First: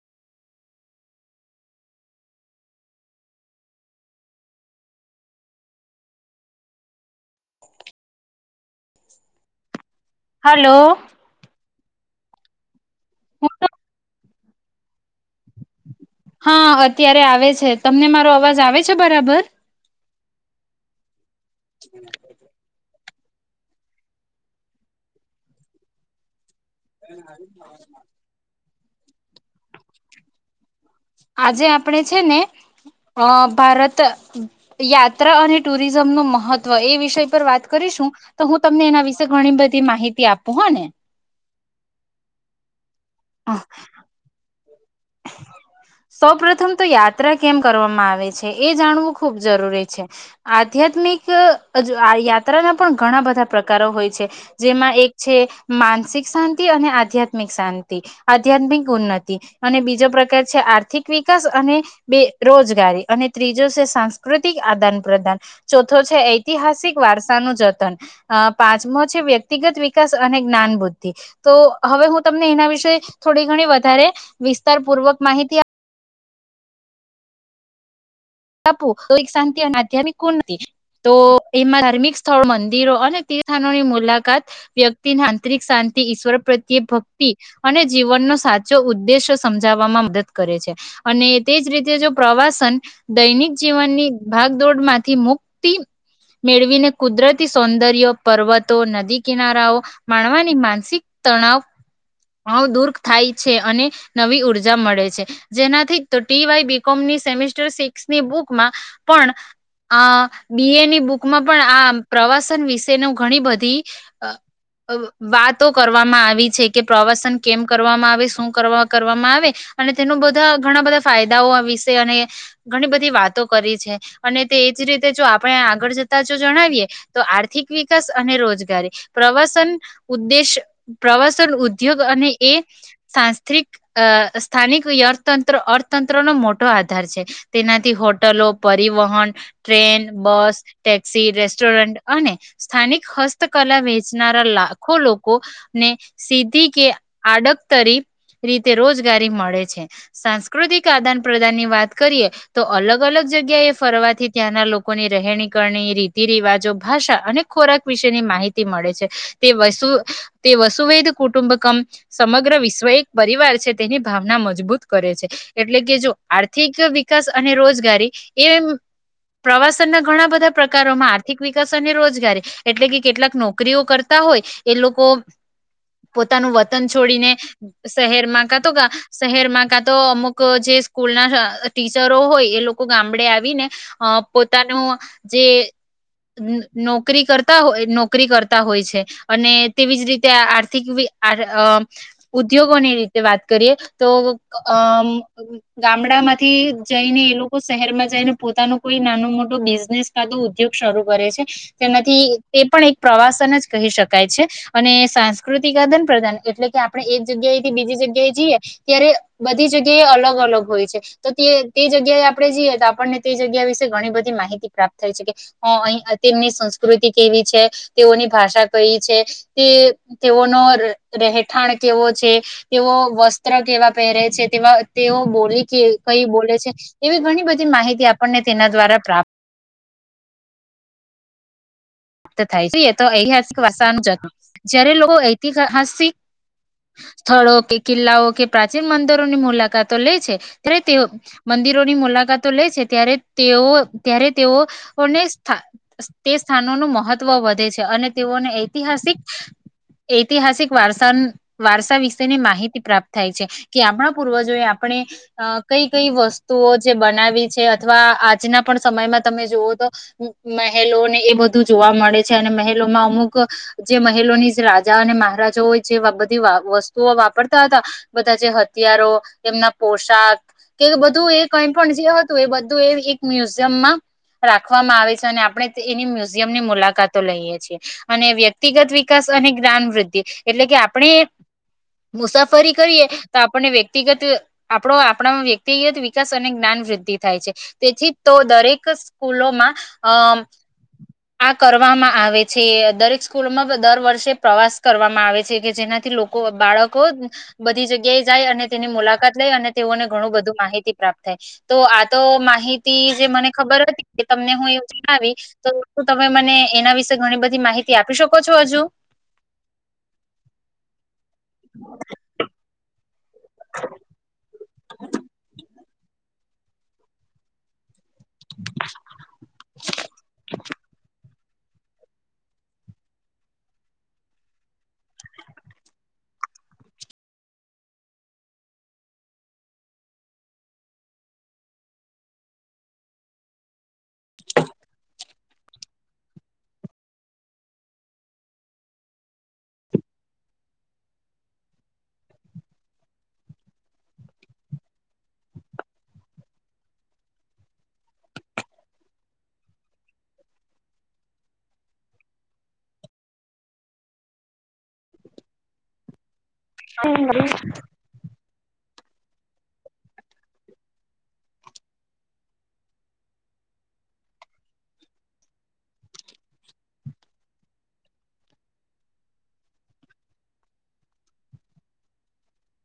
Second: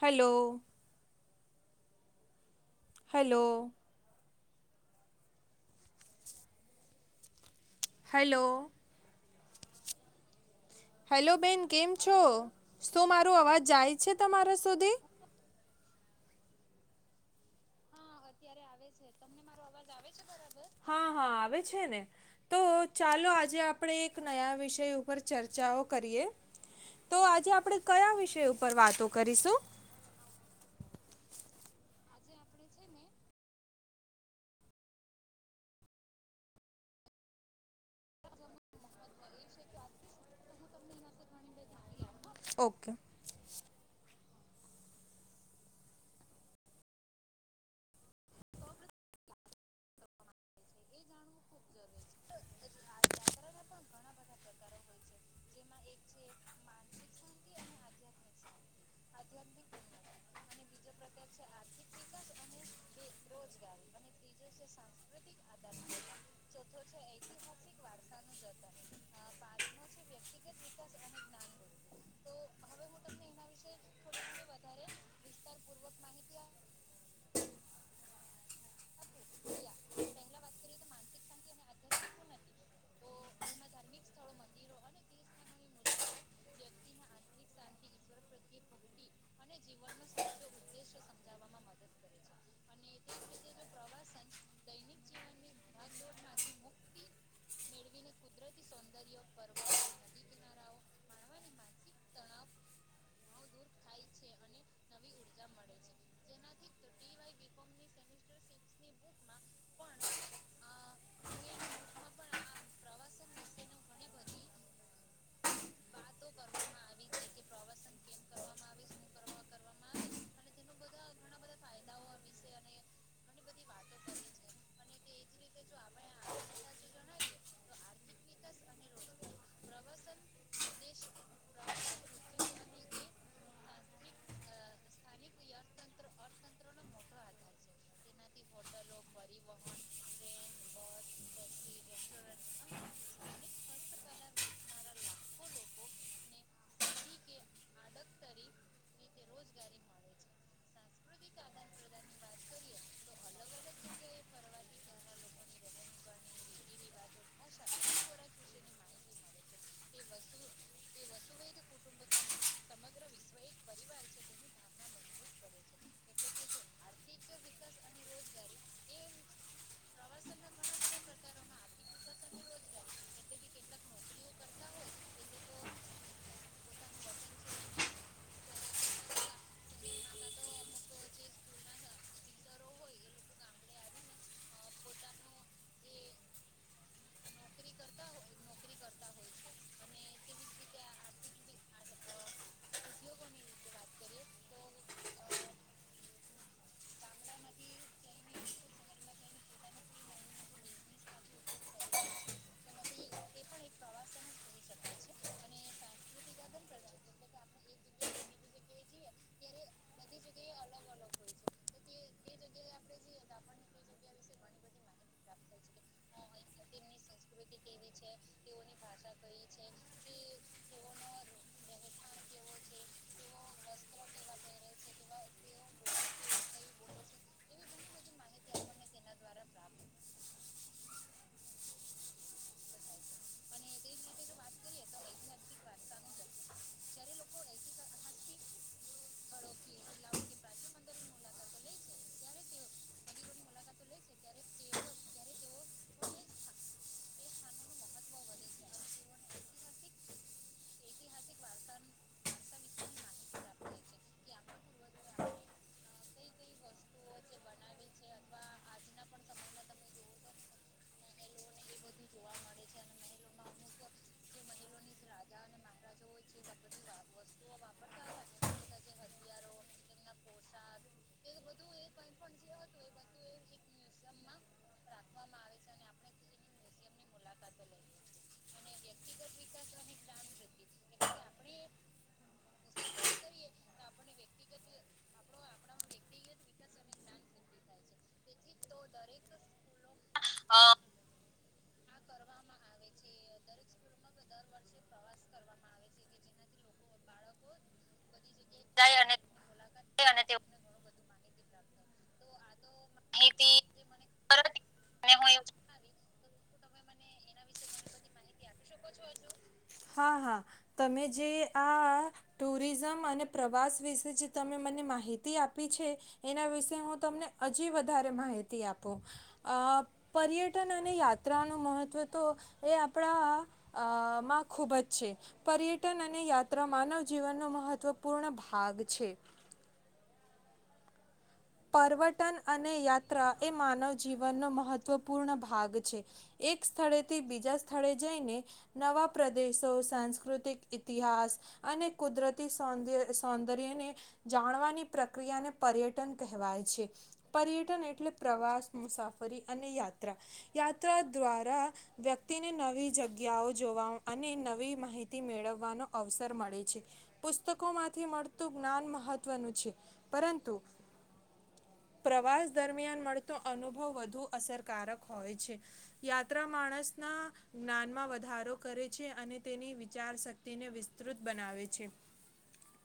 Hello hello hello hello બેન કેમ છો શું માર અવાજ જાય છે તમારા સુધી. હા અત્યારે આવે છે તમને મારો અવાજ આવે છે બરાબર? હા હા આવે છે ને તો ચાલો આજે આપણેે એક નયા વિષય ઉપર ચર્ચાઓ કરીએ. તો આજે આપડે કયા વિષય ઉપ પર વાતો કરીશું. આજે આપણે છે ને અ ભારત યાત્રા અને ટુરિઝમનું મહત્વ એ વિષય પર વાત કરીશું તો હું તમને એના વિશે ઘણી બધી માહિતી આપું હો ને. ઓકે. હા. સૌ પ્રથમ તો યાત્રા કેમ કરવામાં આવે છે એ જાણવું ખુબ જરૂરી છે આધ્યાત્મિક અ યાત્રાના પણ ઘણા બધા પ્રકારો હોય છે જેમાં એક છે માનસિક શાંતિ અને આધ્યાત્મિક શાંતિ આધ્યાત્મિક ઉન્નતિ અને બીજો પ્રકાર છે આર્થિક વિકાસ અને બે રોજગારી અને ત્રીજો છે સાંસ્કૃતિક આદાન પ્રદાન ચોથો છે ઐતિહાસિક વારસા નું જતન પાંચમો છે વ્યક્તિગત વિકાસ અને જ્ઞાન બુદ્ધિ તો હવે હું તમને એના વિશે થોડી ઘણી વધારે વિસ્તારપૂર્વક માહિતી આપ આપો તો શાંતિ અને આધ્યામિક કુંતિ તો એમાં ધાર્મિક સ્થળો મંદિરો અને તીર્થાનોની મુલાકાત વ્યક્તિને આંતરિક શાંતિ ઈશ્વર પ્રત્યે ભક્તિ અને જીવનનો સાચો ઉદ્દેશ સમજાવવામાં મદદ કરે છે અને તેજ રીતે જો પ્રવાસ દૈનિક જીવનની ભાગદોડમાંથી મુક્તિ મેળવીને કુદરતી સૌંદર્ય પર્વતો નદી કિનારાઓ માણવાની માનસિક તણાવ ગણું દૂર થાય છે અને નવી ઉર્જા મળે છે જેનાથી ટી વાય બી કોમની સેમીસ્ટર ની બુકમાં પણ આ બી એ ની બુકમાં પણ આ પ્રવાસન વિશે નું ઘણી બધી વાતો કરવામાં આવી છે કે પ્રવાસન કેમ કરવામાં આવે શું કરવા કરવામાં આવે અને તેનું બધા ઘણા બધા ફાયદાઓ વિશે અને ઘણી બધી વાતો કરી છે અને તે એજ રીતે જો આપણે આગળ જતા જો જણાવીએ તો આર્થિક વિકાસ અને રોજગારી પ્રવાસન ઉદ્દેશ પ્રવાસન ઉદ્યોગ અને એ [unintelligible] સ્થાનિક અથતંત્ર અર્થતંત્ર નો મોટો આધાર છે. તેનાથી હોટલો પરિવહન ટ્રેન બસ ટેક્સી રેસ્ટોરન્ટ અને સ્થાનિક હસ્તકલા વેચનારા લાખો લોકોને સીધી કે આડકતરી રીતે રોજગારી મળે છે સાંસ્કૃતિક આદાન પ્રદાન ની વાત કરીએ તો અલગ અલગ જગ્યા એ ફરવાથી ત્યાંના લોકોની રહેણી કરણી રીતિ રિવાજો ભાષા અને ખોરાક વિશેની માહિતી મળે છે. તે વસુ તે વસુવેૈદ કુટુંબકમ સમગ્ર વિશ્વ એક પરિવાર છે તેની ભાવના મજબૂત કરે છે, એટલે કે જો આર્થિક વિ કાસ અને રોજગારી, એ પ્રવાસન ના ઘણા બધા પ્રકારોમાં આર્થિક વિકાસ અને રોજગારી, એટલે કે કેટલાક નોકરીઓ કરતા હોય, એ લોકો પોતાનું વતન છોડીને, શહેરમાં કા તો કા શહેરમાં કા તો અમુક જે સ્કૂલના ટીચરો હોય એ લોકો ગામડે આવીને, અ પોતાનું જે નોકરી કરતા હોય નોકરી કરતા હોય છે, અને તેવીજ રીતે આ આર્થિક બી આ અ ઉદ્યોગોની રીતે વાત કરીએ તો અ ગામડામાં થી જઈને એ લોકો શહેરમાં જઈને પોતાનો કોઈ નાનો મોટો બિઝનેસ કાતો ઉદ્યોગ શરૂ કરે છે, તેનાથી એ પણ એક પ્રવાસન જ કહી શકાય છે, અને સાંસ્કૃતિક આદાન પ્રદાન એટલે કે આપણે એક જગ્યાએથી બીજી જગ્યાએ જઈએ, ત્યારે બધી જગ્યા એ અલગ અલગ હોય છે. તો તે તે જગ્યાએ આપણે જઈએ તો આપણને તે જગ્યા વિશે ઘણી બધી માહિતી પ્રાપ્ત થાય છે કે, અહી તેમની સંસ્ કૃતિ કેવી છે, તેઓની ભાષા કઈ છે, તે તેઓનો રહેઠાણ કેવો છે, તેઓ વસ્ત્ર કેવા પહેરે છે, તેવા તેઓ બોલી કે બોલે છે એવી ઘણી બધી માહિતી આપણને તેના દ્વારા પ્રાપ્ત ત થાય છે. એ તો અહીંયા વાસાનું જ હતુ જયારે લોકો ઐતિહાસિક સ્થળો કે કિલ્લાઓ કે પ્રાચીન મંદિરોની મુલાકાતો લે છે, ત્યારે તે મંદિરોની મુલાકાતો લે છે ત્યારે તેઓ ત્યારે તેઓને તે સ્થાનો નું મ હત્વ વધે છે અને તેઓને ઐતિહાસિક ઐતિહાસિક વારસા વારસા વિશેની માહિતી પ્રાપ્ત થાય છે કે આપણા પૂર્વજોએ આપણે અ કઈ કઈ વસ્તુઓ જે બનાવી છે અથવા આજના પણ સમયમાં તમે જુવો તો મહેલોને એ બધ જોવા મળે છે અને મહેલોમાં અમુક જે મહેલોની રાજા અને મહારાજા હોય જે બધી વસ્તુઓ વાપરતા હતા, બધા જે હ થિયારો, એમના પોશાક કે બધું એ કઈ પણ જે હતું એ બધું એ એક મ્યુઝિયમમાં રાખવામાં આવે છે અને આપણે એની મુ એમની મુલાકાતો લઈએ છીએ અને વ્યક્તિગત વિકાસ અને જ્ઞાનવૃદ્ધિ એટલે કે આપણે મુસાફરી કરીએ તો આપણે વ્યક્તિગત આપડો આપણા વ્યક્તિગત વિકાસ અને જ્ઞાન વૃદ્ધિ થાય છે. તેથી તો દરેક સ્કૂલોમાં અ અ કરો. કરવામાં આવે છે દરેક સ્કૂલમાં દર વર્ષે પ્રવાસ કરવામાં આવે છે કે જેનાથી લોકો બાળકો બધી જગ્યાએ જાય અને તેની મુલાકાત લઈ અને તેઓને ઘણું તે બધું માહિતી પ્રાપ્ત થાય. તો આ તો માહિતી જે મને માહિતી ખબર હતી કે પરત તમને હું એ અને જણાવી હું તો તો તમે મને એના વિશે ઘણી બધી માહિતી આપી શક હા હા, તમે જે આ ટુરિઝમ મને પ્રવાસ વિશે જે તમે મને માહિતી આપી છે એના વિશે હું તમને હજી વ ધારે માહિતી આપુ અ પર્યટન અને યાત્રા નું મહત્ત્વ તો એ આપણા અ માં ખૂબ જ છે પર્યટન અને યાત્રા માનવ જીવનનો મહત્વપૂર્ણ ભાગ છે. પરવટન અને યાત્રા એ માનવ જીવનનો મહત્વપૂર્ણ ભાગ છે, એક સ્થળેથી બીજા સ્થળે જઈને નવા પ્રદેશો, સાંસ્કૃતિક ઇતિહાસ, અને કુદરતી સૌ સૌંદર્યને જાણવાની પ્રક્રિયાને પર્યટન કહેવાય છે, પર્યટન એટલે પ્રવાસ, મુસાફરી અને યાત્રા-યાત્રા દ્વારા વ્યક્તિને નવી જગ્યાઓ જોવા અને નવી માહિતી મેળવવાનો અવસર મળે છે પુસ્તકોમાંથી મળતું જ્ઞાન મા મહત્વનું છે પરંતુ પ્રવાસ દરમિયાન મળતો અનુભવ વધુ અસરકારક હોય છે, યાત્રા માણસના જ્ઞાનમાં વધારો કરે છે અને તેની વિચાર શક્તિને વિસ્તૃત બનાવે છે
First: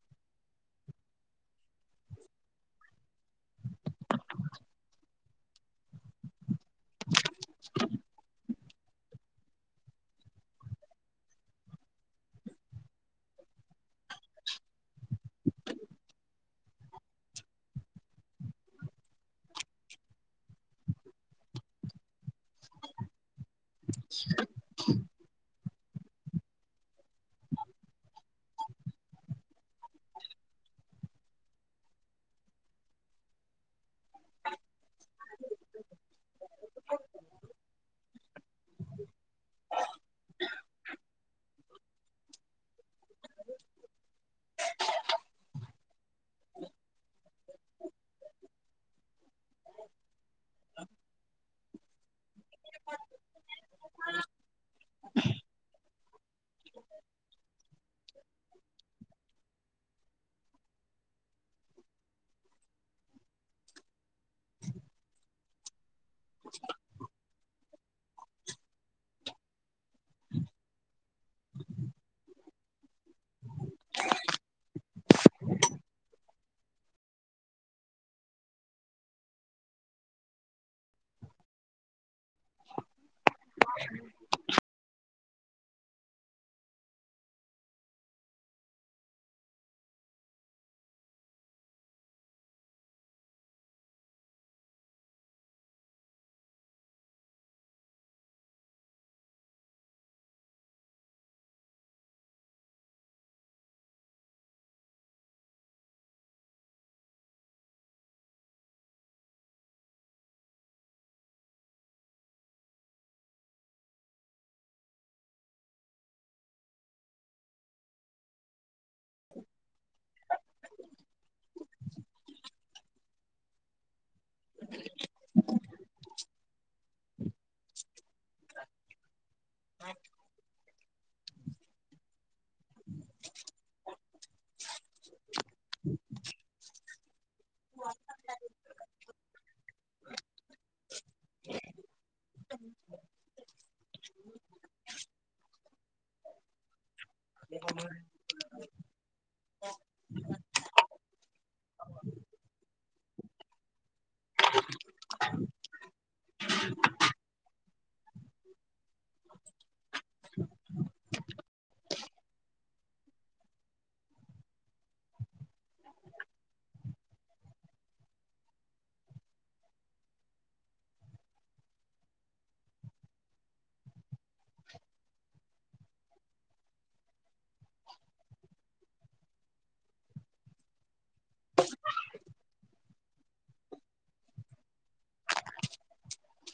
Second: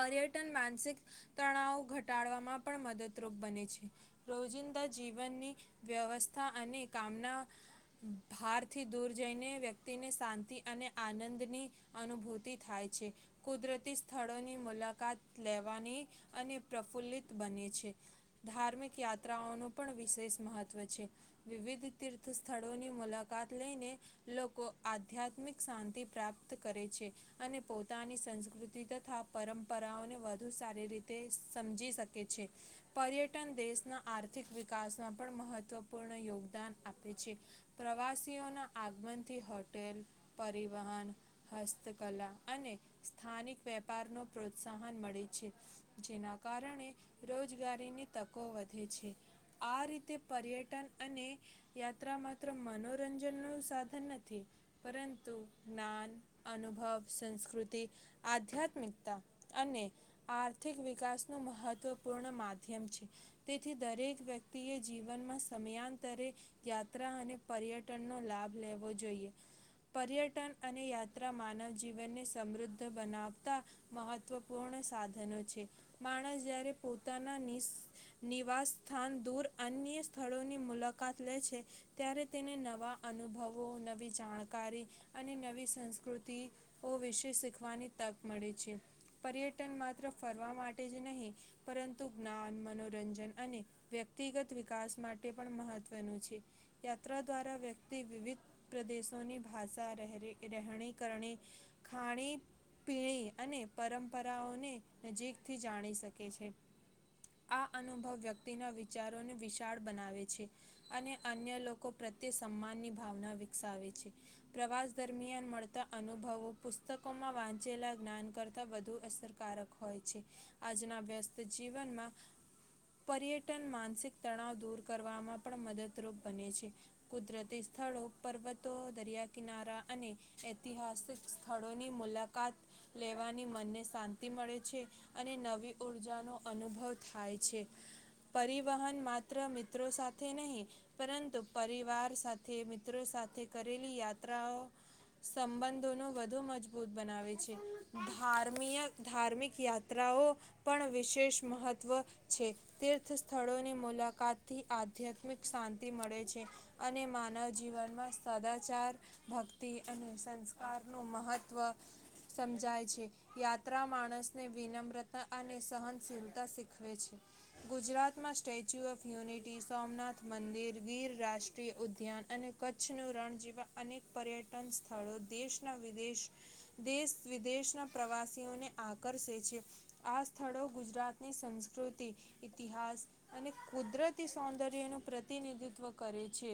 પર્યટન માનસિક તણાવ ઘટાડવામાં પણ મદદ રુપ છે રોજિંદા જીવનની વ્યવસ્થા અને કામના ભારથી દૂર જઈને વ્યક્તિને શાંતિ અને આનંદની અનુભૂતિ થાય છે, કુદરતી સ્થળોની મુલાકાત લેવાની અને પ્રફુલ્લિત બને છે. ધાર્મિક યાત્રાઓનું પણ વિશેષ મહત્વ છે, વિવિધ તીર્થ સ્થળોની મુલાકાત લઈને લોકો આધ્યાત્મિક શાંતિ પ્રાપ્ત કરે છે અને પોતાની સંસ્કૃતિ તથા પરંપરાઓને વધુ સારી રીતે સમજી શકે છે. પર્યટન દેશના આર્થિક વિકાસમાં પણ મહત્વપૂર્ણ યોગદાન આપે છે, પ્રવાસીઓના આગમનથી હોટેલ, પરિવહન, હસ્તકલા અને સ્થાનિક વેપારનો પ્રોત્સાહન મળે છે જેના કારણે રોજ રોજગારીની તકો વધે છે, આ રીતે પર્યટન અને યાત્રા માત્ર મનોરંજનનું સાધન નથી પરંતુ જ્ઞાન, અનુભવ, સંસ્કૃતિ, આધ્યાત્મિકતા અને આર્થિક વિકાસનું મહત્ત્વ પૂર્ણ માધ્યમ છે તેથી દરેક વ્યક્તિ એ જીવનમાં સમયાં તરે યાત્રા અને પર્યટનનો લાભ લેવો જોઈએ પર્યટન અને યાત્રા માનવ જીવનને સમૃદ્ધ બનાવતા મહત્વપૂર્ણ સાધનો છે, માણસ જ્યારે પોતાના નિસ નિવાસ સ્થાન દૂર અન્ય સ્થળોની મુલાકાત લે છે ત્યારે તેને નવા અનુભવો, નવી જાણકારી અને નવી સંસ્કૃતિઓ વિશે શીખવાની તક મળે છે, પર્યટન માત્ર ફરવા માટે જ નહીં પરંતુ જ્ઞાન મનોરંજન અને વ્યક્તિગત વિકાસ માટે પણ મહત્વનું છે યાત્રા દ્વારા વ્યક્તિ વિવિધ પ્રદેશોની ભાષા રહે રહેણી કરણી, ખાણી પીણી અને પરંપરાઓને નજીકથી જાણી શકે છે. આ અનુભવ વ્યક્તિના વિચારોને વિશાળ બનાવે છે અને અન્ય લોકો પ્રત્યે સન્માનની ભાવના વિકસાવે છે પ્રવાસ દરમિયાન મળતા અનુભવો પુસ્તકોમાં વાંચેલા જ્ઞાન કરતા વધુ અસરકારક હોય છે આજના વ્યસ્ જીવનમાં પર્યટન માનસિક તણાવ દૂર કરવામાં પણ મદદરૂપ બને છે. કુદરતી સ્થળો પર્વતો, દરિયાકિનારા અને ઐતિહાસિક સ્થળોની મુલાકાત લેવાની મનને શાંતિ મળે છે અને નવી ઉર્જા નો અનુભવ થાય છે પરિવહન માત્ર મિત્રો સાથે નહી પરંતુ પરિવાર સાથે મિત્રો સાથે કરેલી યાત્રાઓ સંબંધો ન વધુ મજબૂત બનાવે છેમ ધાર્મિક યાત્રાઓ પણ વિશ વિષ મહત્વ છે તીર્થ સ્થળોની મુલાકાતથી આધ્યાત્મિક શાંતિ મળે છે અને માનવ જીવનમાં સદાચાર ભક્તિ અને સંસ્કારનું મહત્ત્વ સમજાય છે યાત્રા માણસને વિનમ્રતા અને સહન [inaudible] ગુજરાતમાં સ્ટેચ્યુ ઓફ યુનિટી સોમનાથ મંદિર ગીર રાષ્ટ્રીય ઉદ્યાન અને કચ્છનું રણ જેવા અનેક પર્યટન સ્થળો દેશના વિદેશ દેશ વિદેશના પ્રવાસીઓને આકર્ષે છે આ સ્થળો ગુજરાતની સંસ્કૃતિ ઇતિહાસ અને કુદરતી સૌંદર્યનું પ્રતિનિધિત્વ કરે છે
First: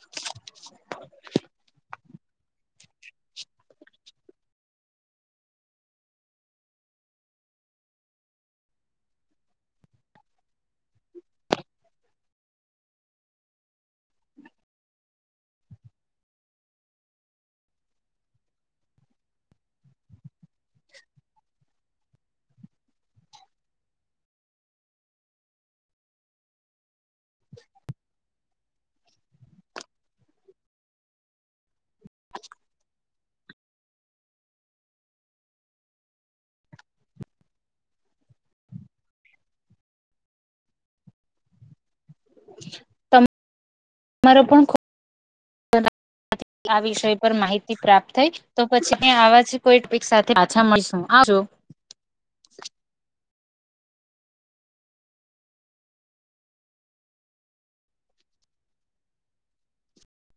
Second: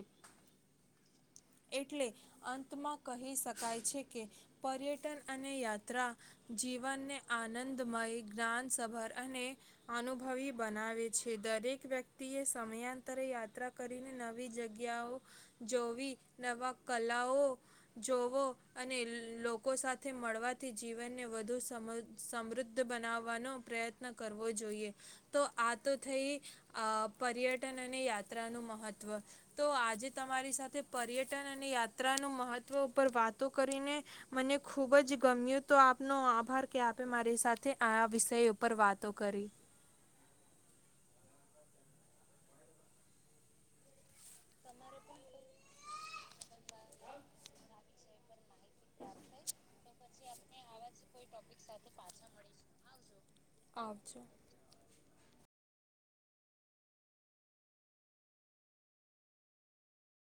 એટલે અંતમાં કહી શકાય છે કે પર્યટન અને યાત્રા જીવનને આનંદમય જ્ઞાનસભર અને અનુભવી બનાવે છે દરેક વ્યક્તિ એ સમયાંતરે યાત્રા કરીને નવી જગ્યાઓ જોવી નવા કલાઓ જોવો અને લોકો સાથે મળવા થી જીવનને વધુ સમ સમૃદ્ધ બનાવવાનો પ્રયત્ન કરવો જોઈએ તો આ તો થઈ આ પર્યટન અને યાત્રા નું મહત્વ તો આજે તમારી સાથે પર્યટન અને યાત્રાનું મહત્વ ઉપર વાતો કરીને મને ખુબ જ ગમ તો આપનો આભાર કે આપે મારી સાથે આ વિષય ઉપ ઉપર વાતો કરી. [unintelligible] આ વિષય પર માહિતી પ્રાપ્ત થઈ. તો પછી મે આવા છે કોઈ રીક્ષા પાછા મળીશું આ જો. સાથે પાછા મળીશું આવજો. આવજો